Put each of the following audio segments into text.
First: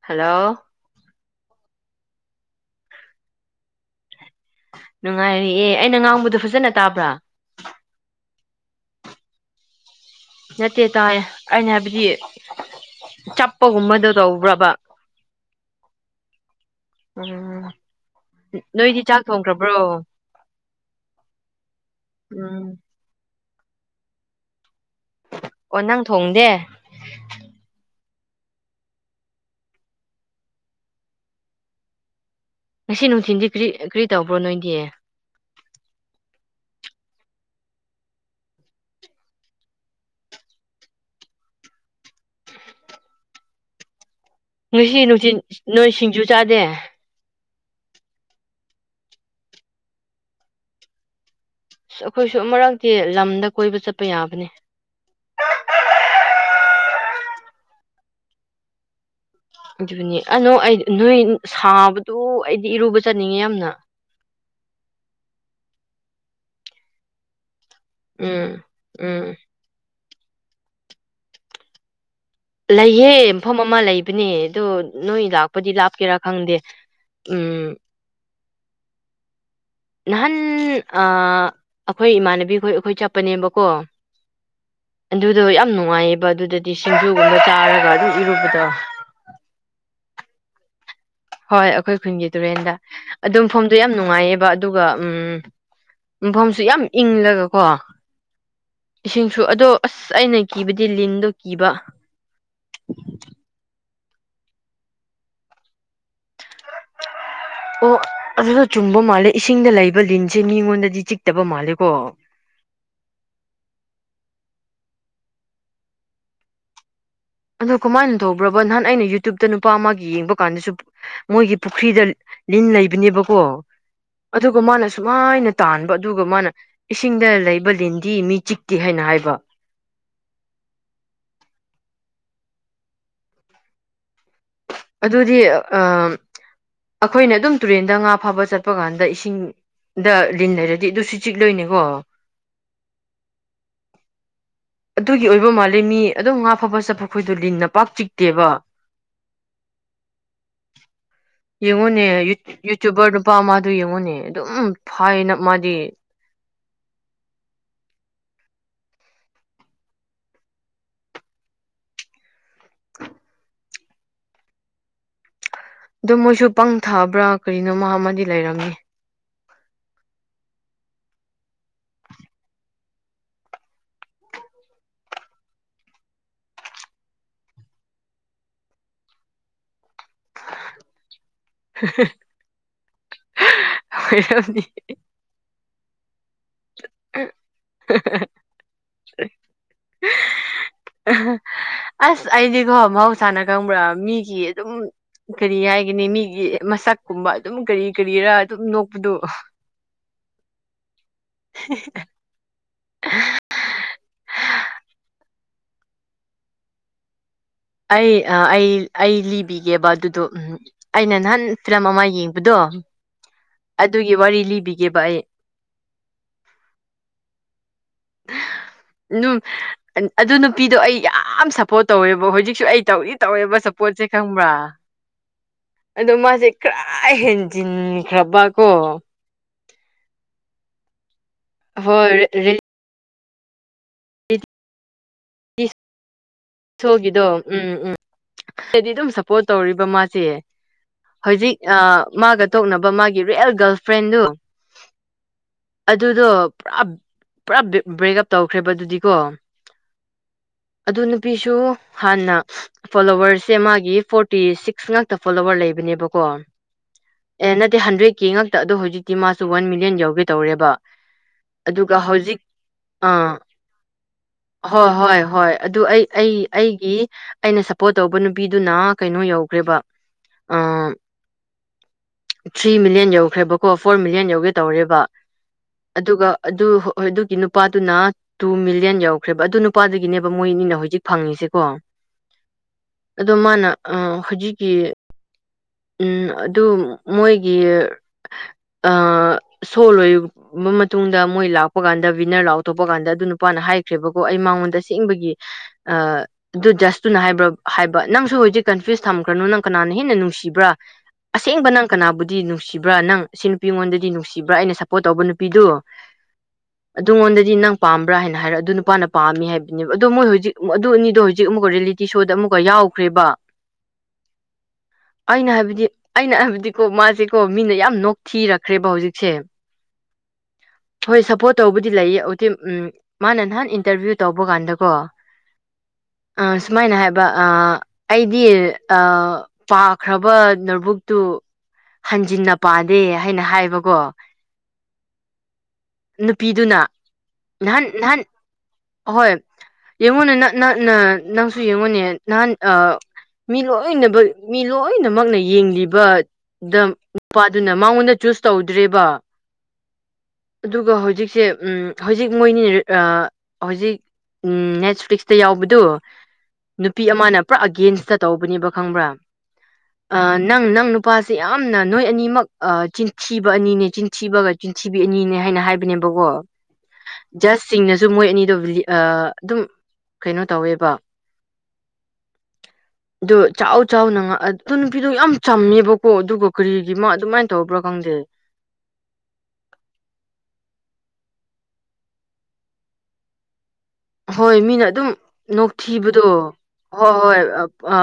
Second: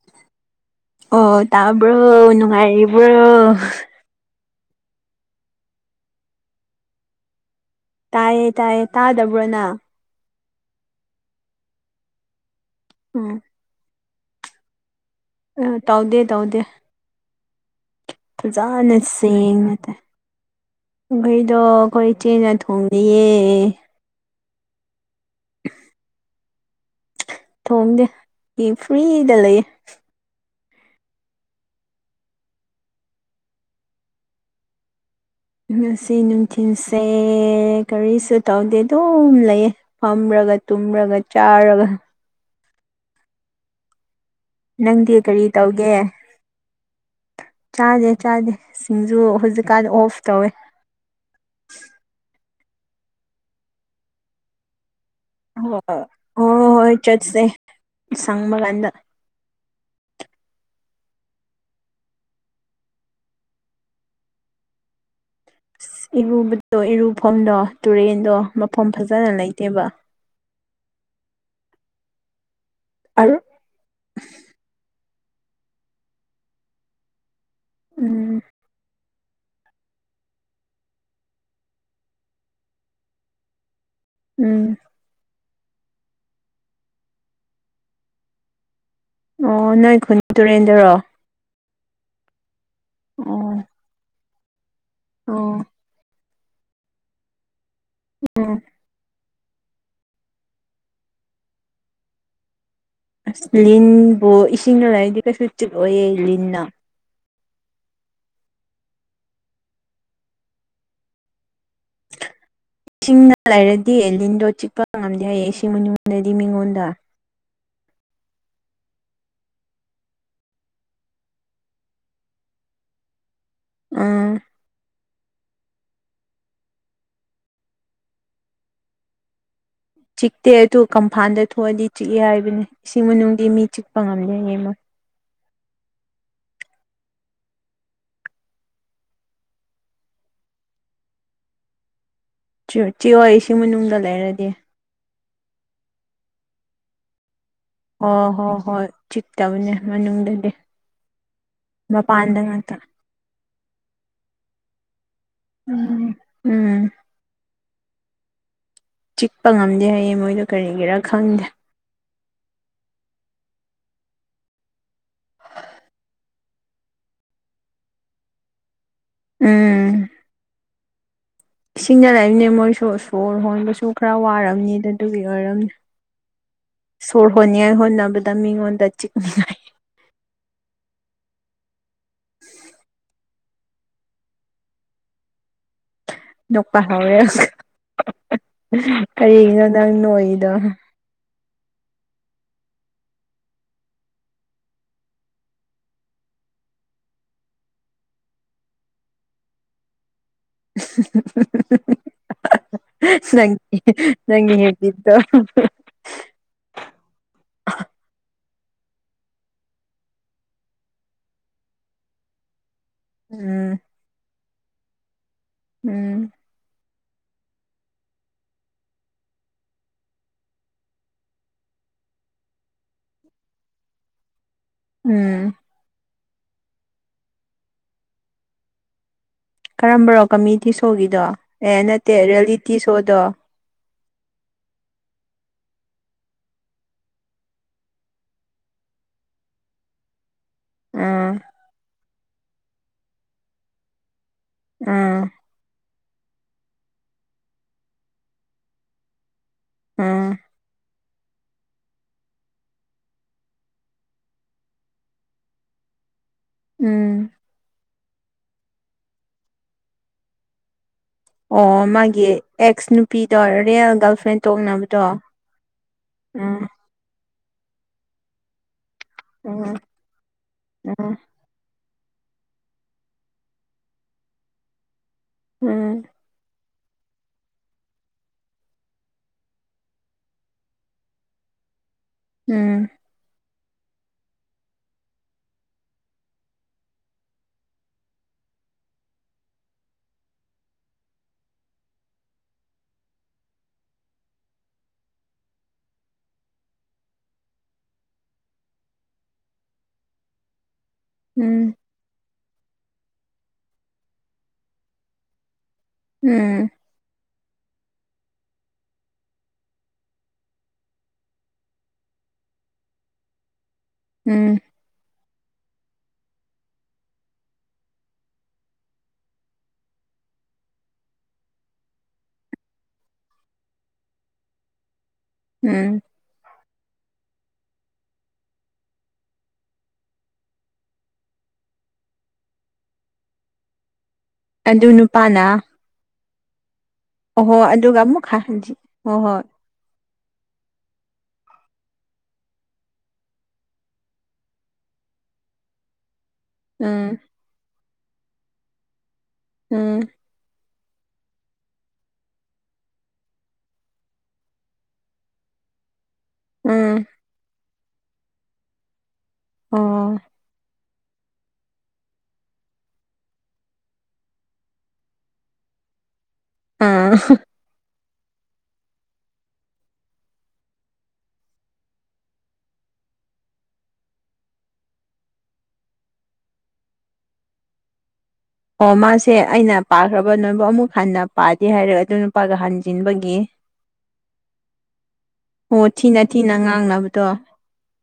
hello ꯑꯣ ꯇꯥꯕ꯭ꯔꯣ ꯅꯨꯡꯉꯥꯏꯔꯤꯕ꯭ꯔꯣ ꯅꯨꯡꯉꯥꯏꯔꯤ ꯑꯦ ꯑꯩꯅ ꯉꯥꯡꯕꯗꯣ ꯐꯖꯅ ꯇꯥꯕ꯭ꯔꯥ ꯇꯥꯏꯌꯦ ꯇꯥꯏꯌꯦ ꯇꯥꯗꯕ꯭ꯔꯣꯅꯪ ꯅꯠꯇꯦ ꯇꯥꯏ ꯑꯩꯅ ꯍꯥꯏꯕꯗꯤ ꯎꯝ ꯆꯞꯄꯒꯨꯝꯕꯗꯣ ꯇꯧꯕ꯭ꯔꯕꯥ ꯑ ꯇꯧꯗꯦ ꯇꯧꯗꯦ ꯎꯝ ꯐꯖꯅ ꯅꯣꯏꯗꯤ ꯆꯥꯛ ꯁꯦꯡꯅ ꯊꯣꯡꯈ꯭ꯔꯕ꯭ꯔꯣ ꯒꯔꯤꯗꯣ ꯑꯩꯈꯣꯏ ꯏꯆꯦꯅ ꯎꯝ ꯊꯣꯡꯉꯤꯌꯦ ꯑꯣ ꯅꯪ ꯊꯣꯡꯗꯦ ꯊꯣꯡꯗꯦ ꯐ꯭ꯔꯔꯤ ꯗ ꯂꯩꯌꯦ ꯉꯁꯤ ꯅꯨꯡꯊꯤꯟꯗꯤ ꯀꯔꯤ ꯀꯔꯤ ꯇꯧꯕ꯭ꯔꯣ ꯅꯣꯏꯗꯤ ꯉꯁꯤ ꯅꯨꯡꯊꯤꯜꯁꯦ ꯀꯔꯤꯁꯨ ꯇꯧꯗꯦ ꯑꯗꯨꯝ ꯂꯩ ꯐꯝꯔ ꯇꯨꯝꯔꯒ ꯆꯥꯔꯒ ꯉꯁꯤ ꯅꯪꯗꯤ ꯅꯨꯡꯊꯤꯟ ꯀꯔꯤ ꯅꯣꯏ ꯇꯧꯒꯦ ꯁꯤꯡꯖꯨ ꯆꯥꯗꯦ ꯆꯥꯗꯦ ꯆꯥꯗꯦ ꯁꯤꯡꯖꯨ ꯍꯧꯖꯤꯛꯀꯥꯟ ꯑꯣꯐ ꯇꯧꯋꯦ ꯑꯁ ꯑꯩꯈꯣꯏꯁꯨ ꯑꯃꯛꯔꯛꯇꯤ ꯂꯝꯗ ꯀꯣꯏꯕ ꯆꯠꯄ ꯌꯥꯕꯅꯤ ꯍ ꯍꯣꯏ ꯍꯣꯏ ꯆꯠꯁꯦ ꯁꯪꯕ ꯀꯥꯟꯗ ꯑꯗꯨꯅꯦ ꯑꯅꯣ ꯑꯩ ꯅꯣꯏ ꯁꯥꯕꯗꯨ ꯑꯩꯗꯤ ꯏꯔꯨꯕ ꯆꯠꯅꯤꯡꯉꯦ ꯌꯥꯝꯅ ꯏꯔꯨꯕꯗꯣ ꯏꯔꯨꯐꯝꯗꯣ ꯇꯨꯔꯦꯟꯗꯣ ꯎꯝ ꯃꯐꯝ ꯎꯝ ꯐꯖꯅ ꯂꯩꯇꯦꯕ ꯂꯩꯍꯦ ꯑꯔꯨ ꯃꯐꯝ ꯑꯃ ꯂꯩꯕꯅꯦ ꯑꯗ ꯅꯣꯏ ꯂꯥꯛꯄꯗꯤ ꯂꯥꯞꯀꯦꯔꯥ ꯈꯪꯗꯦ ꯎꯝ ꯎꯝ ꯅꯍꯥꯟ ꯑ ꯑꯩꯈꯣꯏ ꯏꯃꯥꯟꯅꯕꯤꯈꯣꯏ ꯑꯩꯈꯣꯏ ꯆꯠꯄꯅꯦꯕꯀꯣ ꯎꯝ ꯑꯗꯨꯗꯣ ꯌꯥꯝ ꯅꯨꯡꯉꯥꯏꯌꯦꯕ ꯑꯗꯨꯗꯗꯤ ꯁꯤꯡꯖꯨꯒꯨꯝꯕ ꯆꯥꯔꯒ ꯑꯗꯨꯝ ꯏꯔꯨꯕꯗꯣ ꯑꯣ ꯅꯣꯏ ꯈꯨꯟ ꯇꯨꯔꯦꯟꯗꯨꯔꯣ ꯍꯣꯏ ꯑꯩꯈꯣꯏ ꯈꯨꯟꯒꯤ ꯇꯨꯔꯦꯟꯗ ꯑꯗꯨꯝ ꯑꯣ ꯐꯝꯗꯣ ꯌꯥꯝ ꯅꯨꯡꯉꯥꯏꯌꯦꯕ ꯑꯗꯨꯒ ꯎꯝ ꯑꯣ ꯃꯐꯝꯁꯨ ꯌꯥꯝ ꯏꯪꯂꯒꯀꯣ ꯎꯝ ꯁꯤꯡꯁꯨ ꯑꯗꯣ ꯑꯁ ꯑꯩꯅ ꯀꯤꯕꯗꯤ ꯂꯤꯟꯗꯣ ꯀꯤꯕ ꯑꯁ ꯂꯤꯟꯕꯨ ꯏꯁꯤꯡꯅ ꯂꯥꯏꯔꯗꯤ ꯀꯩꯁꯨ ꯆꯤꯛꯂꯣꯢꯌꯦ ꯂꯤꯟꯅ ꯑꯣ ꯑꯗꯨꯗ ꯆꯨꯝꯕ ꯃꯥꯜꯂꯦ ꯏꯁꯤꯡꯗ ꯂꯩꯕ ꯂꯤꯟꯁꯦ ꯃꯤꯉꯣꯟꯗꯗꯤ ꯆꯤꯛꯇꯕ ꯃꯥꯜꯂꯦ ꯢꯁꯤꯡꯅ ꯂꯩꯔꯗꯤ ꯑꯦ ꯂꯤꯟꯗꯣ ꯆꯤ ꯄ ꯉꯝꯗꯦ ꯍꯌꯦ ꯏꯁꯤꯡ ꯃꯅꯨꯡꯗꯗꯤ ꯃꯤꯉꯣꯟꯗ ꯑꯗꯣ ꯀꯃꯥꯏꯅ ꯇꯧꯕ꯭ꯔꯕ ꯅꯍꯥꯟ ꯑꯩꯅ ꯌꯨꯇ꯭ꯌꯨꯕꯇ ꯅꯨꯄꯥ ꯑꯃꯒꯤ ꯌꯦꯡꯕ ꯀꯥꯟꯗꯁꯨ ꯃꯣꯏꯒꯤ ꯄꯨꯈ꯭ꯔꯤꯗ ꯂꯤꯟ ꯂꯩꯕꯅꯦꯕꯀꯣ ꯎꯝ ꯑꯗꯨꯒ ꯃꯥꯅꯁꯨ ꯁꯨꯃꯥꯏꯅ ꯇꯥꯟꯕ ꯑꯗꯨꯒ ꯃꯥꯅ ꯏꯁꯤꯡꯗ ꯂꯩꯕ ꯂꯤꯟꯗꯤ ꯃꯤ ꯆꯤꯛꯇꯦ ꯍꯥꯏꯅ ꯍꯥꯏꯕ ꯆꯤꯛꯇꯦ ꯑꯗꯨ ꯀꯝꯐꯥꯟꯗ ꯊꯣꯛꯑꯗꯤ ꯆꯤꯛꯑꯦ ꯍꯥꯏꯕꯅꯤ ꯏꯁꯤꯡ ꯃꯅꯨꯡꯗꯤ ꯃꯤ ꯆꯤꯛꯄ ꯉꯝꯗꯦ ꯃꯣꯏ ꯑꯗꯨꯗꯤ ꯑ ꯑꯩꯈꯣꯏꯅ ꯑꯗꯨꯝ ꯇꯨꯔꯦꯟꯗ ꯉꯥ ꯐꯥꯕ ꯆꯠꯄ ꯀꯥꯟꯗ ꯏꯁꯤꯡ ꯗ ꯂꯤꯟ ꯂꯩꯔꯗꯤ ꯑꯗꯨꯁꯨ ꯆꯤꯛꯂꯣꯏꯅꯦꯀꯣ ꯆꯤꯛ ꯆꯤꯛꯑꯣꯢ ꯏꯁꯤꯡ ꯃꯅꯨꯡꯗ ꯂꯩꯔꯗꯤ ꯑꯗꯨꯒꯤ ꯑꯣꯏꯕ ꯃꯥꯜꯂꯦ ꯃꯤ ꯑꯗꯨꯝ ꯉꯥ ꯐꯕ ꯆꯠꯄ ꯈꯣꯢ ꯍꯣꯏ ꯍꯣꯏ ꯍꯣꯏ ꯆꯤꯛ ꯇꯥꯕꯅꯤ ꯃꯅꯨꯡꯗꯗꯤ ꯌꯦꯡꯉꯨꯅꯦ ꯃꯄꯥꯟꯗ ꯉꯥꯛꯇ ꯌꯨꯇꯌꯨꯕꯔ ꯅꯨꯄꯥ ꯑꯃꯗꯨ ꯌꯦꯡꯉꯨꯅꯦ ꯑꯗꯨꯝ ꯍꯥꯏꯅ ꯃꯥꯗꯤ ꯎꯝ ꯎꯝ ꯆꯤꯛꯄ ꯉꯝꯗꯦ ꯍꯥꯏꯌꯦ ꯃꯣꯏꯗꯣ ꯀꯔꯤꯒꯤꯔꯥ ꯈꯪꯗꯦ ꯗꯨꯝ ꯃꯣꯏꯁꯨ ꯄꯪ ꯊꯕ꯭ꯔꯥ ꯀꯔꯤꯅꯣꯃ ꯑꯃꯗꯤ ꯂꯩꯔꯝꯃꯤ ꯎꯝ ꯏꯁꯤꯡꯗ ꯂꯩꯕꯅꯦ ꯃꯣꯏꯁꯨ ꯁꯣꯔ ꯍꯣꯟꯕꯁꯨ ꯈꯔ ꯋꯥꯔꯝꯅꯤ ꯑꯗꯨ ꯑꯗꯨꯒꯤ ꯑꯣꯏꯔꯝꯅꯤ ꯁꯣꯔ ꯍꯣꯟꯅꯤꯡꯉꯥꯏ ꯍꯣꯠꯅꯕꯗ ꯃꯤꯉꯣꯟꯗ ꯆꯤꯛꯅꯤꯡꯉꯥꯏ ꯑꯣꯢꯔꯝꯅꯤ ꯅꯣꯛꯄ ꯍꯧꯔꯦ ꯀꯔꯤꯒꯤꯅꯣ ꯅꯪ ꯅꯣꯛꯏꯗꯣ ꯑꯁ ꯑꯩꯗꯤꯀꯣ ꯃꯍꯧꯁꯥꯅ ꯈꯪꯕ꯭ꯔꯥ ꯃꯤꯒꯤ ꯑꯗꯨꯝ ꯀꯔꯤ ꯍꯥꯏꯒꯅꯤ ꯃꯤꯒꯤ ꯃꯁꯛꯀꯨꯝꯕ ꯑꯗꯨꯝ ꯀꯔꯤ ꯀꯔꯤꯔꯥ ꯑꯗꯨꯝ ꯅꯣꯛꯄꯗꯣ [inaudible] ꯑꯁ ꯅꯪ ꯅꯪꯒꯤ ꯕꯤꯠꯇꯣ [inaudible] ꯑꯩ ꯑ ꯑꯩ ꯑꯩ ꯂꯤꯕꯤꯒꯦꯕ ꯑꯗꯨꯗꯣ ꯎ ꯑꯩꯅ ꯅꯍꯥꯟ ꯐꯤꯂꯝ ꯑꯃ ꯌꯦꯡꯕꯗꯣ ꯎꯝ ꯑꯗꯨꯒꯤ ꯋꯥꯔꯤ ꯂꯤꯕꯤꯒꯦꯕ ꯑꯩ ꯎꯝ ꯅꯨ ꯑꯗꯨ ꯅꯨꯄꯤꯗꯣ ꯑꯩ ꯌꯥꯝ ꯁꯞꯄꯣꯔꯠ ꯇꯧꯋꯦꯕ ꯍꯧꯖꯤꯛ ꯀꯁꯨ ꯑꯩ ꯇꯧꯗꯤ ꯇꯧꯋꯦꯕ ꯁꯄꯣꯠꯁꯦ ꯈꯪꯕ꯭ꯔꯥ ꯎꯝ ꯑꯗꯣ ꯃꯥꯁꯦ ꯈꯔ ꯍꯦꯟꯖꯤꯟꯈ꯭ꯔꯕ ꯀꯣ ꯀꯔꯝꯕꯔꯣ ꯀꯃꯦꯗꯤ ꯁꯣꯒꯤꯗꯣ ꯑꯦ ꯅꯠꯇꯦ ꯍꯣꯏ ꯔꯦꯜꯂꯤꯇꯤ ꯁꯣꯗꯣ ꯕꯤꯁ ꯁꯣꯒꯤꯗꯣ ꯎꯝ ꯎꯝ ꯍꯥꯏꯗꯤ ꯑꯗꯨꯝ ꯁꯞꯄꯣꯔꯠ ꯇꯧꯔꯤꯕ ꯃꯥꯗꯤ ꯎꯝ ꯍꯧꯖꯤꯛ ꯑ ꯃꯥꯒ ꯇꯣꯛꯅꯕ ꯃꯥꯒꯤ ꯔꯤꯌꯦꯜ ꯒꯥꯔꯜ ꯐ꯭ꯔꯦꯟꯗꯨ ꯑꯥ ꯑꯗꯨꯗꯣ ꯄꯨꯔꯥ ꯄꯨꯔꯥ ꯕ꯭ꯔꯦꯛ ꯎꯞ ꯇꯧꯈ꯭ꯔꯦꯕ ꯑꯗꯨꯗꯤꯀꯣ ꯎꯝ ꯑꯗꯨ ꯅꯨꯄꯤꯁꯨ ꯍꯥꯟꯅ ꯐꯣꯂꯣꯋꯔꯁꯦ ꯃꯥꯒꯤ ꯐꯣꯔꯇꯤ ꯁꯤꯛꯁ ꯉꯥꯛꯇ ꯐꯣꯂꯣꯋꯔ ꯂꯩꯕꯅꯦꯕꯀꯣ ꯎꯝ ꯑꯦ ꯅꯠꯇꯦ ꯍꯟꯗ꯭ꯔꯦꯗꯀꯦ ꯈꯛꯇ ꯑꯗꯣ ꯍꯧꯖꯤꯛꯇꯤ ꯃꯥꯁꯨ ꯋꯥꯟ ꯃꯤꯂꯤꯌꯟ ꯌꯥꯎꯒꯦ ꯇꯧꯔꯦꯕ [inaudible] ꯑꯣ ꯑꯗꯨꯒ ꯃꯥꯒꯤ ꯍꯧꯖꯤꯛ ꯑꯦꯛꯁ ꯑꯥ ꯅꯨꯄꯤꯗꯣ ꯔꯤꯌꯦꯜ ꯒꯥꯔꯜꯐ꯭ꯔꯦꯟ ꯇꯣꯛꯅꯕꯗꯣ ꯀꯤ ꯎꯝ ꯑꯩꯒꯤ ꯑꯩꯅ ꯁꯞꯄꯣꯔꯠ ꯇꯧꯕ ꯅꯨꯄꯤꯗꯨꯅ ꯀꯩꯅꯣ ꯎꯝ ꯌꯧꯈ꯭ꯔꯦꯕ ꯑꯥ ꯊ꯭ꯔꯤ ꯃꯤꯂꯤꯌꯟ ꯌꯧꯈ꯭ꯔꯦꯕꯀꯣ ꯐꯣꯔ ꯃꯤꯂꯤꯌꯟ ꯌꯧꯒꯦ ꯇꯧꯔꯦꯕ ꯑꯗꯨꯒ ꯑꯗꯨ ꯍꯣꯏ ꯑꯗꯨꯒꯤ ꯅꯨꯄꯥꯗꯨꯅ ꯇꯨ ꯃꯤꯂꯤꯌꯟ ꯌꯧꯈ꯭ꯔꯦꯕ ꯑꯗꯨ ꯅꯨꯄꯥꯗꯒꯤꯅꯦꯕ ꯃꯣꯏꯅꯤꯅ ꯍꯧꯖꯤꯛ ꯐꯪꯉꯤꯁꯦꯀꯣ ꯑꯗꯣ ꯃꯥꯅ ꯑ ꯍꯧꯖꯤꯛꯀꯤ ꯎꯝ ꯑꯗꯨ ꯃꯣꯏꯒꯤ ꯑ ꯁꯣꯜ ꯑꯣꯢ ꯃ ꯃꯇꯨꯡꯗ ꯃꯣꯏ ꯂꯥꯛꯄ ꯀꯥꯟꯗ ꯋꯤꯟꯅꯔ ꯂꯥꯎꯊꯣꯛꯄ ꯀꯥꯟꯗ ꯑꯗꯨ ꯅꯨꯄꯥꯅ ꯍꯥꯏꯈ꯭ꯔꯦꯕꯀꯣ ꯑꯩ ꯃꯉꯣꯟꯗ ꯁꯦꯡꯕꯒꯤ ꯑ ꯑꯗꯨ ꯖꯁꯇꯨꯅ ꯍꯥꯏꯕ꯭ꯔꯣ ꯍꯥꯏꯕ ꯅꯪꯁꯨ ꯍꯧꯖꯤꯛ ꯀꯟꯐ꯭ꯌꯨꯁ ꯊꯝꯈ꯭ꯔꯅꯣ ꯅꯪ ꯀꯅꯥꯅ ꯍꯦꯟꯅ ꯅꯨꯡꯁꯤꯕ꯭ꯔꯥ ꯑꯁꯦꯡꯕ ꯅꯪ ꯀꯅꯥꯕꯨꯗꯤ ꯅꯨꯡꯁꯤꯕ꯭ꯔꯥ ꯅꯪ ꯁꯤ ꯅꯨꯄꯤꯉꯣꯟꯗꯗꯤ ꯅꯨꯡꯁꯤꯕ꯭ꯔꯥ ꯑꯩꯅ ꯁꯞꯄꯣꯔꯠ ꯇꯧꯕ ꯅꯨꯄꯤꯗꯨ ꯑꯗꯨꯉꯣꯟꯗꯗꯤ ꯅꯪ ꯄꯥꯝꯕ꯭ꯔꯥ ꯍꯥꯏꯅ ꯍꯥꯏꯔ ꯑꯗꯨ ꯅꯨꯄꯥꯅ ꯄꯥꯝꯃꯤ ꯍꯥꯏꯕꯅꯦꯕ ꯑꯗꯣ ꯃꯣꯏ ꯍꯧꯖꯤꯛ ꯑꯗꯨ ꯑꯅꯤꯗꯣ ꯍꯧꯖꯤꯛ ꯑꯃꯨꯛꯀ ꯔꯤꯌꯦꯂꯤꯇꯤ ꯁꯣꯗ ꯑꯃꯨꯛꯀ ꯌꯥꯎꯈ꯭ꯔꯦꯕ ꯎꯝ ꯑꯩꯅ ꯍꯥꯏꯕꯗꯤ ꯑꯩꯅ ꯍꯥꯏꯕꯗꯤꯀꯣ ꯃꯥꯁꯦꯀꯣ ꯃꯤꯅ ꯌꯥꯝ ꯅꯣꯛꯊꯤꯔꯛꯈ꯭ꯔꯦꯕ ꯍꯧꯖꯤꯛꯁꯦ [inaudible] ꯍꯣꯏ ꯁꯞꯄꯣꯔꯠ ꯇꯧꯕꯗꯤ ꯂꯩꯌꯦ ꯍꯧꯖꯤꯛ ꯎꯝ ꯃꯥꯅ ꯅꯍꯥꯟ ꯏꯟꯇꯔꯚꯤꯌꯨ ꯇꯧꯕ ꯀꯥꯟꯗꯀꯣ ꯑꯥ ꯁꯨꯃꯥꯏꯅ ꯍꯥꯏꯕ ꯑ ꯑꯩꯗꯤ ꯑ ꯄꯥꯈ꯭ꯔꯕ ꯅꯣꯠꯕꯨꯛꯇꯨ ꯍꯟꯖꯤꯟꯅ ꯄꯥꯗꯦ ꯍꯥꯏꯅ ꯍꯥꯏꯕꯀꯣ ꯑꯗꯨ ꯅꯨꯄꯥꯅ ꯅꯨꯄꯤꯗꯨꯅ ꯑꯣꯍꯣ ꯅꯍꯥꯟ ꯑꯗꯨꯒ ꯅꯍꯥꯟ ꯑꯃꯨꯛ ꯍꯟꯖꯤ ꯍꯣꯏ ꯑꯍꯣꯏ ꯍꯣꯏ ꯌꯦꯡꯉꯣꯅꯦ ꯅ ꯅꯍꯥꯠꯅ ꯅꯪꯁꯨ ꯌꯦꯡꯉꯨꯅꯦ ꯅꯍꯥꯟ ꯑꯥ ꯃꯤ ꯂꯣꯏꯅꯃꯛ ꯃꯤ ꯂꯣꯏꯅꯃꯛꯅ ꯌꯦꯡꯂꯤꯕ ꯗ ꯎꯝ ꯅꯨꯄꯥꯗꯨꯅ ꯃꯉꯣꯟꯗ ꯆꯨꯁ ꯇꯧꯗ꯭ꯔꯤꯕ ꯎꯝ ꯑꯗꯨꯒ ꯍꯧꯖꯤꯛꯁꯦ ꯎ ꯍꯧꯖꯤꯛ ꯃꯣꯏꯅꯤꯅ ꯍꯧꯖꯤꯛ ꯅꯦꯠ ꯐꯂꯤꯛꯁ ꯇ ꯌꯥꯎꯕꯗꯨ ꯎꯝ ꯅꯨꯄꯤ ꯑꯃꯅ ꯄꯨꯔꯥ ꯑꯒꯦꯟꯁꯇ ꯇꯧꯕꯅꯦꯕ ꯈꯪꯕ꯭ꯔꯥ ꯑ ꯑꯣ ꯅꯪ ꯅꯪ ꯅꯨꯄꯥꯁꯦ ꯌꯥꯝꯅ ꯅꯣꯏ ꯑꯅꯤꯃꯛ ꯑ ꯆꯤꯟꯊꯤꯕ ꯑꯅꯤꯅꯦ ꯆꯤꯟꯊꯤꯕꯒ ꯆꯤꯟꯊꯤꯕꯤ ꯑꯅꯤꯅꯦ ꯍꯥꯏꯅ ꯍꯥꯏꯕꯅꯦꯕꯀꯣ ꯑꯥ ꯖꯁꯁꯤꯡꯅꯁꯨ ꯃꯣꯏ ꯑꯅꯤꯗꯣ ꯑ ꯑꯗꯨꯝ ꯀꯩꯅꯣ ꯇꯧꯋꯦꯕ [inaudible] ꯑꯗꯣ ꯆꯥꯎ ꯆꯥꯎꯅꯣ ꯑꯗꯨ ꯅꯨꯄꯤꯗꯣ ꯌꯥꯝ ꯆꯝꯃꯦꯕꯀꯣ ꯑꯗꯨꯒ ꯀꯔꯤꯒꯤꯃ ꯑꯗꯨꯃꯥꯏ ꯇꯧꯕ꯭ꯔꯥ ꯀꯣ ꯈꯪꯗꯦ ꯑꯣ ꯃꯥꯁꯦ ꯑꯩꯅ ꯄꯥꯈ꯭ꯔꯕ ꯅꯣꯏꯕꯨ ꯑꯃꯨꯛ ꯍꯟꯅ ꯄꯥꯗꯦ ꯍꯥꯏꯔꯛ ꯑꯗꯨ ꯅꯨꯄꯥꯒ ꯍꯟꯖꯤꯟꯕꯒꯤ ꯍꯣꯏ ꯃꯤꯅ ꯑꯗꯨꯝ ꯑꯣ ꯊꯤꯅ ꯅꯣꯛꯊꯤꯕꯗꯣ ꯊꯤꯅ ꯍꯣꯏ ꯉꯥꯡꯅꯕꯗꯣ ꯍꯣꯏ ꯑ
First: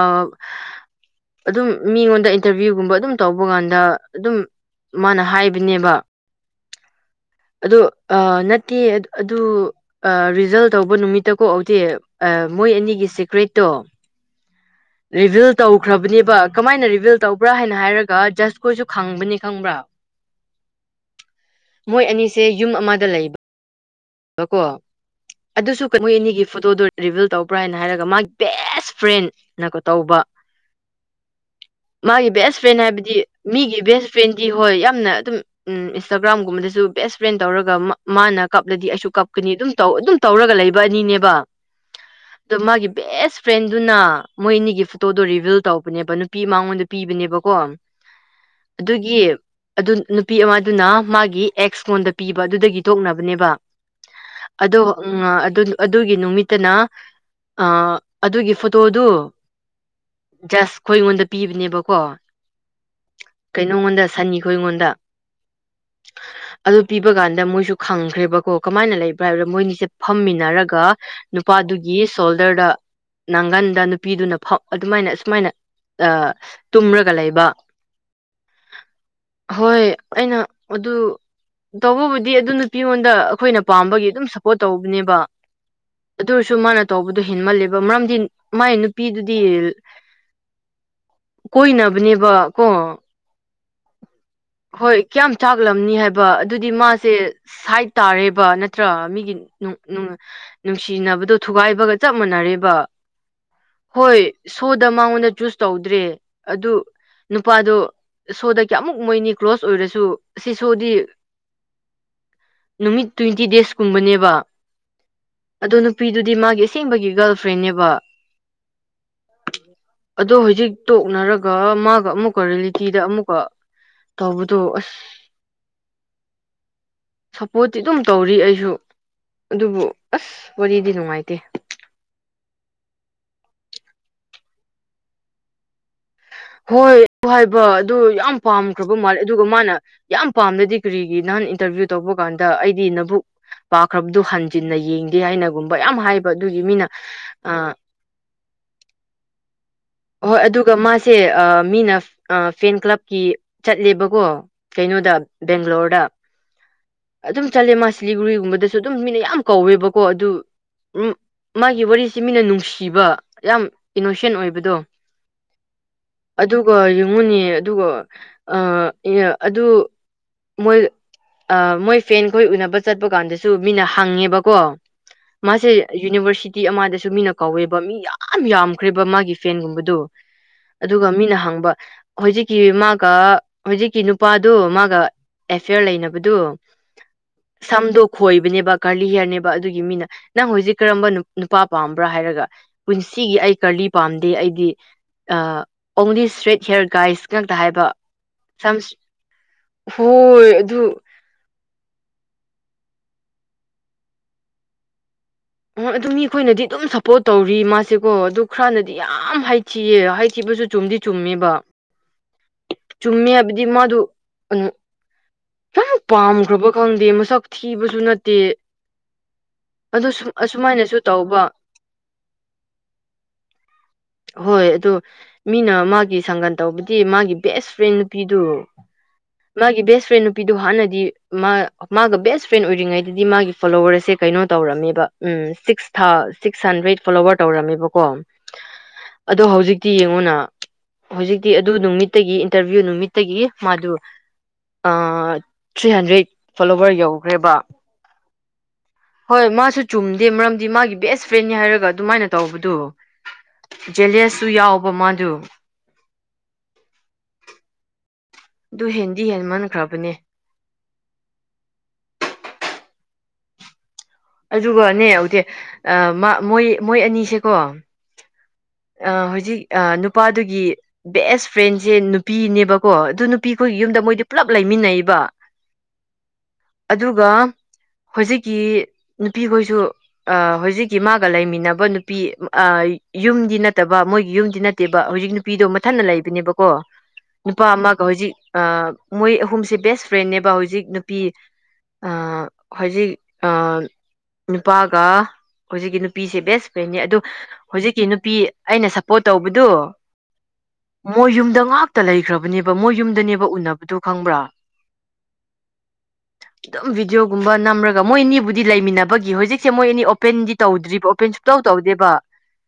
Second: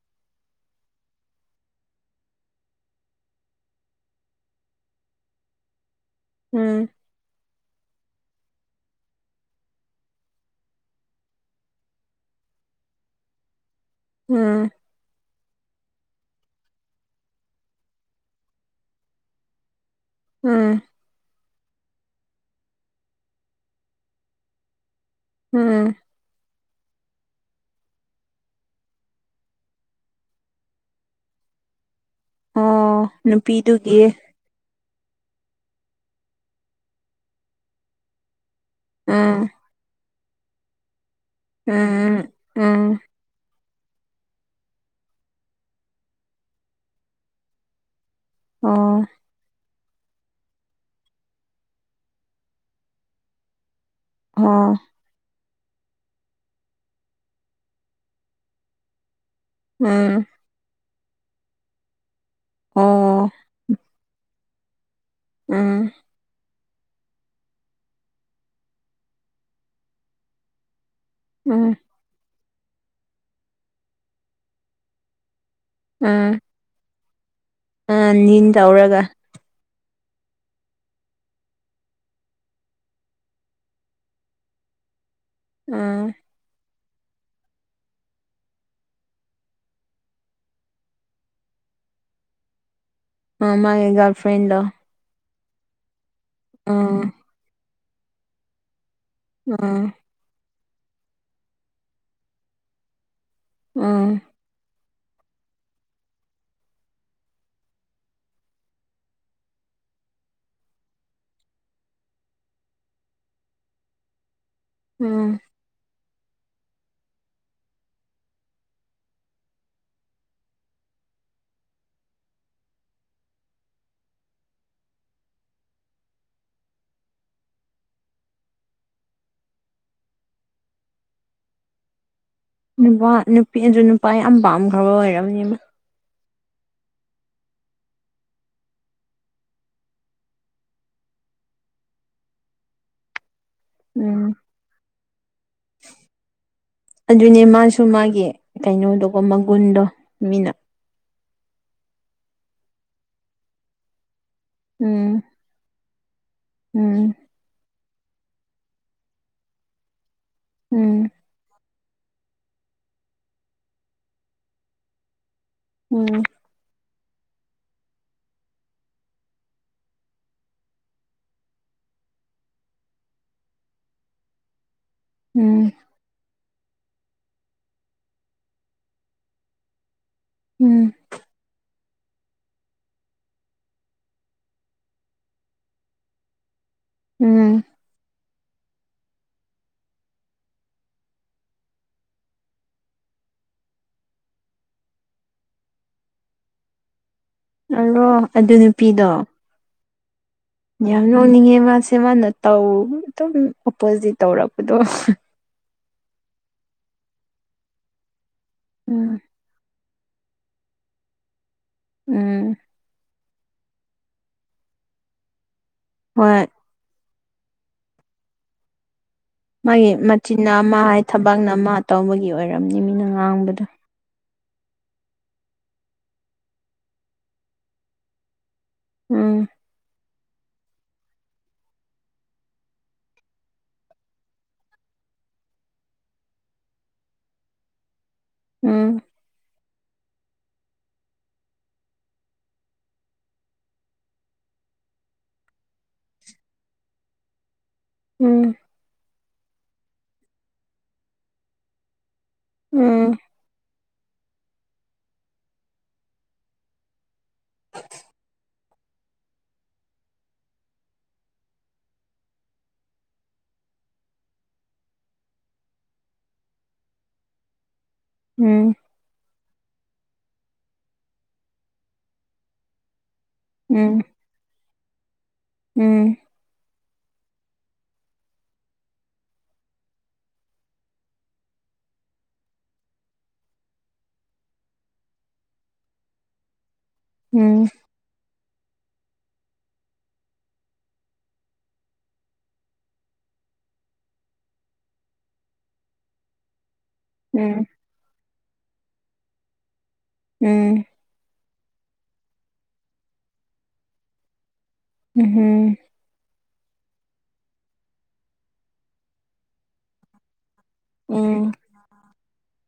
ꯑꯗꯨꯝ ꯃꯤꯉꯣꯟꯗ ꯏꯟꯇꯔꯚꯤꯌꯨꯒꯨꯝꯕ ꯑꯗꯨꯝ ꯇꯧꯕ ꯀꯥꯟꯗ ꯑꯗꯨꯝ ꯃꯥꯅ ꯍꯥꯏꯕꯅꯦꯕ ꯎꯝ ꯑꯗꯨ ꯑ ꯅꯠꯇꯦ ꯑꯗꯨ ꯑ ꯔꯤꯖꯜ ꯇꯧꯕ ꯅꯨꯃꯤꯠꯇꯀꯣ ꯑꯣꯗꯤ ꯑ ꯃꯣꯏ ꯑꯅꯤꯒꯤ ꯁꯤꯦꯀ꯭ꯔꯦꯠꯇꯣ ꯎꯝ ꯔꯤꯚꯤꯜ ꯇꯧꯈ꯭ꯔꯕꯅꯦꯕ ꯀꯃꯥꯏꯅ ꯔꯤꯚꯤꯜ ꯇꯧꯕ꯭ꯔꯥ ꯍꯥꯏꯅ ꯍꯥꯏꯔꯒ ꯖꯁꯈꯣꯏꯁꯨ ꯈꯪꯕꯅꯦ ꯈꯪꯕ꯭ꯔꯥ ꯎꯝ ꯃꯣꯏ ꯑꯅꯤꯁꯦ ꯌꯨꯝ ꯑꯃꯗ ꯂꯩꯕꯕꯀꯣ ꯑꯗꯨꯁꯨ ꯎꯝ ꯀꯃ ꯃꯣꯢꯅꯤꯒꯤ ꯐꯣꯇꯣꯗꯣꯔꯤꯚꯤꯜ ꯇꯧꯕ꯭ꯔꯥ ꯍꯥꯏꯅ ꯍꯥꯏꯔꯒ ꯃꯥꯒꯤ ꯕꯦꯁ ꯐ꯭ꯔꯦꯟꯅꯀꯣ ꯇꯧꯕ [inaudible] ꯃꯥꯒꯤ ꯕꯦꯁ ꯐ꯭ꯔꯦꯟ ꯑꯣ ꯍꯥꯏꯕꯗꯤ ꯃꯤꯒꯤ ꯅꯨꯄꯤꯗꯨꯒꯤ ꯕꯦꯁ ꯐ꯭ꯔꯦꯟꯗꯤ ꯍꯣꯏ ꯌꯥꯝ ꯌꯥꯝꯅ ꯑꯗꯨꯝ ꯎꯝ ꯏꯟꯁꯇꯥꯒ꯭ꯔꯥꯝꯒꯨꯝꯕꯗꯁꯨ ꯕꯦꯁ ꯐ꯭ꯔꯦꯟ ꯇꯧꯔꯒ ꯃꯥꯅ ꯀꯞ ꯂꯗꯤ ꯑꯩꯁꯨ ꯎꯝ ꯀꯞꯀꯅꯤ ꯑꯗꯨꯝ ꯇꯧ ꯑꯗꯨꯝ ꯇꯧꯔꯒ ꯂꯩꯕ ꯑꯅꯤꯅꯦꯕ ꯎꯝ ꯑꯗꯣ ꯃꯥꯒꯤ ꯎꯝ ꯕꯦꯁ ꯐ꯭ꯔꯦꯟꯗꯨꯅ ꯃꯣꯏ ꯑꯅꯤꯒꯤ ꯐꯣꯇꯣꯗꯣ ꯔꯤꯚꯤꯜ ꯇꯧꯕꯅꯦꯕ ꯅꯨꯄꯤ ꯃꯉꯣꯟꯗ ꯄꯤꯕꯅꯦꯕꯀꯣ ꯑꯣ ꯑꯗꯨꯒꯤ ꯑꯗꯨ ꯅꯨꯄꯤ ꯑꯃꯗꯨꯅ ꯃꯥꯒꯤ ꯑꯦꯛꯁ ꯀꯣꯟꯗ ꯄꯤꯕ ꯑꯗꯨꯗꯒꯤ ꯇꯣꯛꯅꯕꯅꯦꯕ ꯑꯣ ꯑꯗꯣ ꯑ ꯑꯗꯨꯒꯤ ꯅꯨꯃꯤꯠꯇꯅ ꯑ ꯑꯗꯨꯒꯤ ꯐꯣꯇꯣꯗꯨ ꯎꯝ ꯑꯩꯈꯣꯏ ꯑꯩꯉꯣꯟꯗ ꯄꯤꯕꯅꯦꯕꯀꯣ ꯑꯣ ꯀꯩꯅꯣꯉꯣꯟꯗ ꯁꯟꯅꯤ ꯈꯣꯏ ꯉꯣꯟꯗ ꯑꯝ ꯑꯗꯨ ꯄꯤꯕ ꯀꯥꯟꯗ ꯃꯣꯏꯁꯨ ꯈꯪꯈ꯭ꯔꯦꯕꯀꯣ ꯀꯃꯥꯏꯅ ꯂꯩꯕ꯭ꯔꯥ ꯍꯥꯏꯔꯣꯔ ꯃꯣꯏꯅꯤꯁꯦ ꯐꯝꯃꯤꯟꯅꯔꯒ ꯎꯝ ꯅꯨꯄꯥꯗꯨꯒꯤ ꯁꯣꯜꯗꯔꯗ ꯅꯪꯒꯟꯗ ꯅꯨꯄꯤꯗꯨꯅ ꯐꯝ ꯑꯗꯨꯃꯥꯏꯅ ꯁꯨꯃꯥꯏꯅ ꯑ ꯇꯨꯝꯔꯒ ꯂꯩꯕ ꯑ ꯅꯤꯟ ꯇꯧꯔꯒ ꯍꯣꯏ ꯑꯩꯅ ꯑꯗꯨ ꯇꯧꯕꯕꯨꯗꯤ ꯑꯗꯨ ꯅꯨꯄꯤꯉꯣꯟꯗ ꯑꯩꯈꯣꯏꯅ ꯄꯥꯝꯕꯒꯤ ꯑꯗꯨꯝ ꯁꯞꯄꯣꯔꯠ ꯇꯧꯕꯅꯦꯕ ꯑꯥ ꯑꯗꯨ ꯑꯣꯢꯔꯁꯨ ꯃꯥꯅ ꯇꯧꯕꯗꯣ ꯍꯦꯟꯃꯜꯂꯦꯕ ꯃꯔꯝꯗꯤ ꯃꯥꯏ ꯅꯨꯄꯤꯗꯨꯗꯤ ꯀꯣꯏ ꯅꯕꯅꯦꯕ ꯀꯣ ꯑ ꯃꯥꯒꯤ ꯒꯔꯜ ꯐ꯭ꯔꯦꯟꯗꯣ ꯍꯣꯏ ꯀꯌꯥꯝ ꯆꯥꯛꯂꯝꯅꯤ ꯍꯥꯏꯕ ꯑꯗꯨꯗꯤ ꯑꯥ ꯃꯥꯁꯦ ꯁꯥꯏꯠ ꯇꯥꯔꯦꯕ ꯅꯠ ꯅꯠꯇ꯭ꯔꯥ ꯃꯤꯒꯤ ꯑꯥ ꯅꯨꯡꯁꯤꯅꯕꯗꯣ ꯊꯨꯒꯥꯏꯕꯒ ꯆꯞ ꯃꯥꯟꯅꯔꯦꯕ ꯑꯥ ꯍꯣꯏ ꯁꯨꯗ ꯃꯉꯣꯟꯗ ꯆꯨꯁ ꯇꯧꯗ꯭ꯔꯦ ꯑꯗꯨ ꯅꯨꯄꯥꯗꯣ ꯁꯨꯗ ꯀꯌꯥꯃꯨꯛ ꯃꯣꯏꯅꯤ ꯀ꯭ꯂꯣꯁ ꯑꯣꯏꯔꯁꯨ ꯁꯤ ꯁꯨꯗꯤ [inaudible] ꯅꯨꯃꯤꯠ ꯇ꯭ꯋꯦꯟꯇꯤ ꯗꯦꯖꯀꯨꯝꯕꯅꯦꯕ ꯎꯝ ꯑꯗꯣ ꯅꯨꯄꯤꯗꯨꯗꯤ ꯃꯥꯒꯤ ꯑꯁꯦꯡꯕꯒꯤ ꯒꯥꯔꯜ ꯐ꯭ꯔꯦꯟꯅꯦꯕ ꯑꯗꯣ ꯍꯧꯖꯤꯛ ꯇꯣꯛꯅꯔꯒ ꯃꯥꯒ ꯑꯃꯨꯛꯀ ꯔꯤꯌꯦꯂꯤꯇꯤꯗ ꯑꯃꯨꯛꯀ ꯇꯧꯕꯗꯨ ꯑꯁ [inaudible] ꯄꯣꯠꯇꯤ ꯑꯗꯨꯝ ꯇꯧꯔꯤ ꯑꯩꯁꯨ ꯑꯗꯨꯕꯨ ꯑꯁ ꯋꯥꯔꯤꯗꯤ ꯅꯨꯡꯉꯥꯏꯇꯦ ꯅꯨꯄꯥ ꯅꯨꯄꯤ ꯑꯗꯨ ꯅꯨꯄꯥ ꯌꯥꯝ ꯄꯥꯝꯈ꯭ꯔꯕ ꯑꯣꯏꯔꯝꯅꯤ ꯍꯣꯏ ꯑꯗꯨ ꯍꯥꯏꯕ ꯑꯗꯨ ꯌꯥꯝ ꯄꯥꯝꯈ꯭ꯔꯕ ꯃꯥꯜꯂꯦ ꯑꯗꯨꯒ ꯃꯥꯅ ꯌꯥꯝ ꯄꯥꯝꯂꯗꯤ ꯀꯔꯤꯒꯤ ꯅꯍꯥꯟ ꯏꯟꯇ꯭ꯔꯚꯤꯌꯨ ꯑꯗꯨ ꯇꯧꯕ ꯀꯥꯟꯗ ꯑꯩꯗꯤ ꯅꯕꯨꯛ ꯄꯥꯈ꯭ꯔꯕꯗꯨ ꯎꯝ ꯍꯟꯖꯤꯟꯅ ꯌꯦꯡꯉꯤ ꯌꯥꯏꯅꯒꯨꯝꯕ ꯌꯥꯝ ꯍꯥꯏꯕ ꯑꯗꯨꯒꯤ ꯃꯤꯅ ꯑꯗꯨꯅꯦ ꯑ ꯃꯥꯁꯨ ꯃꯥꯒꯤ ꯀꯩꯅꯣꯗꯣꯀꯣ ꯃꯒꯨꯟꯗꯣ ꯍꯣꯏ ꯃꯤꯅ ꯑꯗꯨꯒ ꯃꯥꯁꯦ ꯑ ꯃꯤꯅ ꯑ ꯐꯦꯟ ꯀ꯭ꯂꯕꯀꯤ ꯆꯠꯂꯦꯕꯀꯣ ꯀꯩꯅꯣꯗ ꯎꯝ ꯕꯦꯡꯒ꯭ꯂꯣꯔꯗ ꯎꯝ ꯑꯗꯨꯝ ꯆꯠꯂꯦ ꯃꯥꯁ ꯁꯤꯂꯤꯒꯨꯔꯤꯒꯨꯝꯕꯗꯁꯨ ꯑꯗꯨꯝ ꯃꯤꯅ ꯌꯥꯝ ꯀꯧꯋꯦꯕꯀꯣ ꯑꯗꯨ ꯎꯝ ꯃꯥꯒꯤ ꯋꯥꯔꯤꯁꯤ ꯃꯤꯅ ꯅꯨꯡꯁꯤꯕ ꯌꯥꯝ ꯏꯅꯣꯁꯦꯟ ꯑꯣꯏꯕꯗꯣ ꯎꯝ ꯑꯗꯨꯒ ꯌꯦꯡꯉꯨꯅꯦ ꯑꯗꯨꯒ ꯑ ꯌꯥ ꯑꯗꯨ ꯃꯣꯏ ꯑ ꯃꯣꯏ ꯐꯦꯟ ꯈꯣꯏ ꯎꯅꯕ ꯆꯠꯄ ꯀꯥꯟꯗꯁꯨ ꯃꯤꯅ ꯍꯪꯉꯦꯕꯀꯣ ꯃꯥꯁꯦ ꯎꯝ ꯌꯨꯅꯤꯚꯔꯁꯤꯇꯤ ꯑꯃꯗꯁꯨ ꯃꯤꯅ ꯀꯧꯋꯦꯕ ꯃꯤ ꯌꯥꯝ ꯌꯥꯝꯈ꯭ꯔꯦꯕ ꯃꯥꯒꯤ ꯐꯦꯟꯒꯨꯝꯕ ꯗꯨ ꯎꯝ ꯑꯗꯨꯒ ꯃꯤꯅ ꯍꯪꯕ ꯍꯧꯖꯤꯛꯀꯤ ꯃꯥꯒ ꯍꯧꯖꯤꯛꯀꯤ ꯅꯨꯄꯥꯗꯨ ꯃꯥꯒ ꯑꯦꯐꯤꯌꯔ ꯂꯩꯅꯕꯗꯨ ꯎꯝ ꯁꯝꯗꯨꯛ ꯈꯣꯏꯕꯅꯦꯕ ꯀ꯭ꯔꯂꯤ ꯍꯤꯌ꯭ꯔꯅꯦꯕ ꯑꯗꯨꯒꯤ ꯃꯤꯅ ꯅꯪ ꯍꯨꯖꯤꯛ ꯀꯔꯝꯕ ꯅꯨꯄꯥ ꯄꯥꯝꯕ꯭ꯔꯥ ꯍꯥꯏꯔꯒ ꯄꯨꯟꯁ ꯁꯤꯒꯤ ꯑꯩ ꯀꯔꯂꯤ ꯄꯥꯝꯗꯦ ꯑꯩꯗꯤ ꯑꯣꯡꯂꯤ ꯁ꯭ꯇ꯭ꯔꯦꯠ ꯍꯤꯌꯔ ꯒꯥꯏꯁ ꯖꯟꯇ ꯍꯥꯏꯕ ꯑꯗꯣ ꯑꯗꯨ ꯁꯝ ꯅꯨꯄꯤꯗꯣ ꯍꯣꯏ ꯑꯗꯨ ꯌꯥꯝ ꯅꯣꯡꯅꯤꯡꯉꯦ ꯃꯥꯁꯦ ꯃꯥꯅ ꯇꯧ ꯑꯗꯨꯝ ꯑꯣꯄꯣꯖꯤꯠ ꯇꯧꯔꯛꯄꯗꯣ ꯑꯣ ꯑꯗꯨ ꯃꯤꯈꯣꯏꯅꯗꯤ ꯑꯗꯨꯝ ꯁꯄꯣꯔꯠ ꯇꯧꯔꯤ ꯃꯥꯁꯦꯀꯣ ꯑꯗꯨ ꯈꯔꯅꯗꯤ ꯎꯝ ꯌꯥꯝ ꯍꯥꯏꯊꯤꯌꯦ ꯍꯩꯊꯤꯕꯁꯨ ꯆꯨꯝꯗꯤ ꯆꯨꯝꯃꯦꯕ ꯎꯝ ꯆꯨꯝꯃꯦ ꯍꯥꯏꯕꯗꯤ ꯃꯥꯗꯨ ꯎꯟ ꯌꯥꯝ ꯍꯣꯏ ꯄꯥꯝꯈ꯭ꯔꯕ ꯈꯪꯗꯦ ꯃꯁꯛ ꯊꯤꯕꯁꯨ ꯅꯠꯇꯦ ꯃꯥꯒꯤ ꯑꯗꯨ ꯃꯆꯤꯟꯅ ꯑꯃ ꯑꯁꯨꯃꯥꯏꯅꯁꯨ ꯍꯥꯏ ꯇꯧꯕ ꯊꯕꯛꯅ ꯑꯃ ꯇꯧꯕꯒꯤ ꯑꯣꯏꯔꯝꯅꯤ ꯃꯤꯅ ꯉꯥꯡꯕꯗꯣ ꯍꯣꯏ ꯑꯗꯣ ꯃꯤꯅ ꯃꯥꯒꯤ ꯁꯪꯒꯟ ꯇꯧꯕꯗꯤ ꯃꯥꯒꯤ ꯕꯦꯁ ꯐ꯭ꯔꯦꯟ ꯅꯨꯄꯤꯗꯨ ꯎꯝ ꯃꯥꯒꯤ ꯕꯦꯁꯐ꯭ꯔꯦꯟ ꯅꯨ|| ꯄꯤꯗꯣ ꯍꯥꯟꯅꯗꯤ ꯃꯥ ꯃꯥꯒ ꯕꯦꯁ ꯐ꯭ꯔꯦꯟ ꯑꯣꯏꯔꯤꯉꯩꯗꯗꯤ ꯃꯥꯒꯤ ꯐꯣꯂꯣꯋ꯭ꯔꯁꯁꯦ ꯀꯩꯅꯣ ꯇꯧꯔꯝꯃꯦꯕ ꯎꯝ ꯁꯤꯁ ꯊꯥ ꯁꯤꯁ ꯍꯟꯗ꯭ꯔꯦꯗ ꯐꯣꯂꯣꯋ꯭ꯔꯁ ꯇꯧꯔꯝꯃꯦꯕꯀꯣ ꯎꯝ ꯑꯗꯣ ꯍꯧꯖꯤꯛ ꯇꯤ ꯌꯦꯡꯉꯨꯅ ꯍꯧꯖꯤꯛꯇꯤ ꯑꯗꯨ ꯅꯨꯃꯤꯠꯇꯒꯤ ꯏꯟꯇ꯭ꯔꯚꯤꯌꯨ ꯅꯨꯃꯤꯠꯇꯒꯤ ꯃꯥꯗꯨ ꯑ ꯍꯣ ꯍꯣꯏ ꯊ꯭ꯔꯤꯍꯟꯗ꯭ꯔꯦꯗ ꯐꯣꯂꯣꯋ꯭ꯔ ꯌꯧꯒ꯭ꯔꯦꯕ ꯎꯝ ꯍꯣꯏ ꯃꯥꯁꯨ ꯆꯨꯝꯗꯦ ꯃꯔꯝꯗꯤ ꯃꯥꯒꯤ ꯕꯦꯁ ꯐ꯭ꯔꯦꯟꯅꯤ ꯍꯥꯏꯔꯒ ꯑꯗꯨꯃꯥꯏꯅ ꯇꯧꯕꯗꯨ ꯎꯝ ꯖꯦꯂꯤꯌꯁ ꯇꯨ ꯌꯥꯎꯕꯃꯥꯁꯨ ꯑꯗꯨ ꯍꯦꯟꯗꯤ ꯍꯦꯟꯃꯟꯈ꯭ꯔꯕꯅꯦ ꯑꯗꯨꯒꯅꯦ ꯍꯧꯖꯤꯛ ꯑ ꯃꯣꯏ ꯃꯣꯏ ꯑꯅꯤꯁꯦꯀꯣ ꯎꯝ ꯍꯧꯖꯤꯛ ꯅꯨꯄꯥꯗꯨꯒꯤ ꯕꯦꯁ ꯐ꯭ꯔꯦꯟꯁꯦ ꯅꯨꯄꯤꯅꯦꯕꯀꯣ ꯑꯗꯨ ꯅꯨꯄ|| ꯅꯨꯄꯤꯈꯣꯏꯒꯤ ꯌꯨꯝꯗ ꯎꯝ ꯃꯣꯏꯗꯤ ꯄꯨꯜꯂꯞ ꯂꯩꯃꯤꯟꯅꯩꯕ ꯎꯝ ꯑꯗꯨꯒ ꯍꯧꯖꯤꯛꯀꯤ ꯅꯨꯄꯤꯈꯣꯏꯁꯨ ꯑ ꯍꯧꯖꯤꯛꯀꯤ ꯃꯥꯒ ꯂꯩꯃꯤꯟꯅꯕ ꯅꯨꯄꯤ ꯑꯥ ꯌꯨꯝꯗꯤ ꯅꯠꯇꯕ ꯃꯣꯏꯒꯤ ꯌꯨꯝꯗꯤ ꯅꯠꯇꯦꯕ ꯍꯧꯖꯤꯛ ꯅꯨꯄꯤꯗꯣ ꯃꯊꯟꯅ ꯂꯩꯕꯅꯦꯕꯀꯣ ꯅꯨꯄꯥ ꯎꯝ ꯎꯝ ꯑꯃꯒ ꯍꯧꯖꯤꯛ ꯑ ꯃꯣꯏ ꯑꯍꯨꯝꯁꯦ ꯕꯦꯁ ꯐ꯭ꯔꯦꯟꯅꯕ ꯍꯧꯖꯤꯛ ꯅꯨꯄꯤ ꯍꯧꯖꯤꯛ ꯑ ꯅꯨꯄꯥꯒ ꯍꯧꯖꯤꯛꯀꯤ ꯅꯨꯄꯤꯁꯦ ꯕꯦꯁ ꯀꯩꯅꯤ ꯑꯗꯨ ꯎꯝ ꯍꯨꯖꯤꯛꯀꯤ ꯅꯨꯄꯤ ꯑꯩꯅ ꯁꯄꯣꯔꯠ ꯇꯧꯕꯗꯨ ꯃꯣꯏ ꯌꯨꯝꯗ ꯉꯥꯛꯇ ꯂꯩꯈ꯭ꯔꯕꯅꯦꯕ ꯃꯣꯏ ꯌꯨꯝꯗꯅꯦꯕ ꯎꯅꯕꯗꯨ ꯈꯪꯕ꯭ꯔꯥ ꯎꯝ ꯑꯗꯨꯝ ꯚꯤꯗꯤꯑꯣꯒꯨꯝꯕ ꯅꯝꯔꯒ ꯃꯣꯏ ꯑꯅꯤꯕꯨꯗꯤ ꯂꯩꯃꯤꯟꯅꯕꯒꯤ ꯍꯧꯖꯤꯛꯁꯦ ꯃꯣꯏ ꯑꯅꯤ ꯑꯣꯄꯦꯟꯗꯤ ꯇꯧꯗ꯭ꯔꯤꯕ ꯑꯣꯄꯦꯟ ꯎꯝ ꯁꯨꯛꯇꯧ ꯇꯧꯗꯦꯕ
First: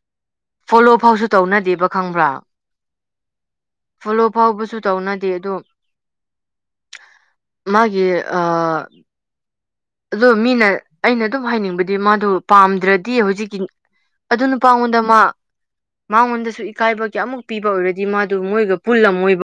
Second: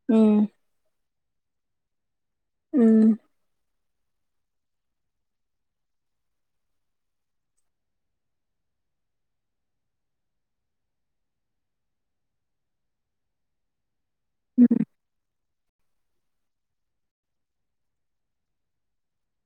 ꯎꯝ ꯎꯝ ꯐꯣꯂꯣ ꯐꯥꯎꯁꯨ ꯇꯧꯅꯗꯦꯕ ꯈꯪꯕ꯭ꯔꯥ ꯎꯝ ꯐꯣꯂꯣ ꯐꯥꯎꯕꯁꯨ ꯇꯧꯅꯗꯦ ꯑꯗꯣ ꯃꯥꯒꯤ ꯑ ꯑꯗꯣ ꯃꯤꯅ ꯑꯩꯅ ꯑꯗꯨꯝ ꯍꯥꯏꯅꯤꯡꯕꯗꯤ ꯃꯥꯗꯣ ꯄꯥꯝꯗ꯭ꯔꯗꯤ ꯍꯧꯖꯤꯛꯀꯤ ꯑꯗꯨ ꯅꯨꯄꯥꯉꯣꯟꯗ ꯃꯥ ꯃꯉꯣꯟꯗꯁꯨ ꯏꯀꯥꯏꯕ ꯀꯌꯥꯃꯨꯛ ꯄꯤꯕ ꯑꯣꯏꯔꯗꯤ ꯃꯥꯗꯨ ꯃꯣꯏꯒ ꯄꯨꯜꯂꯝꯃꯣꯏꯕ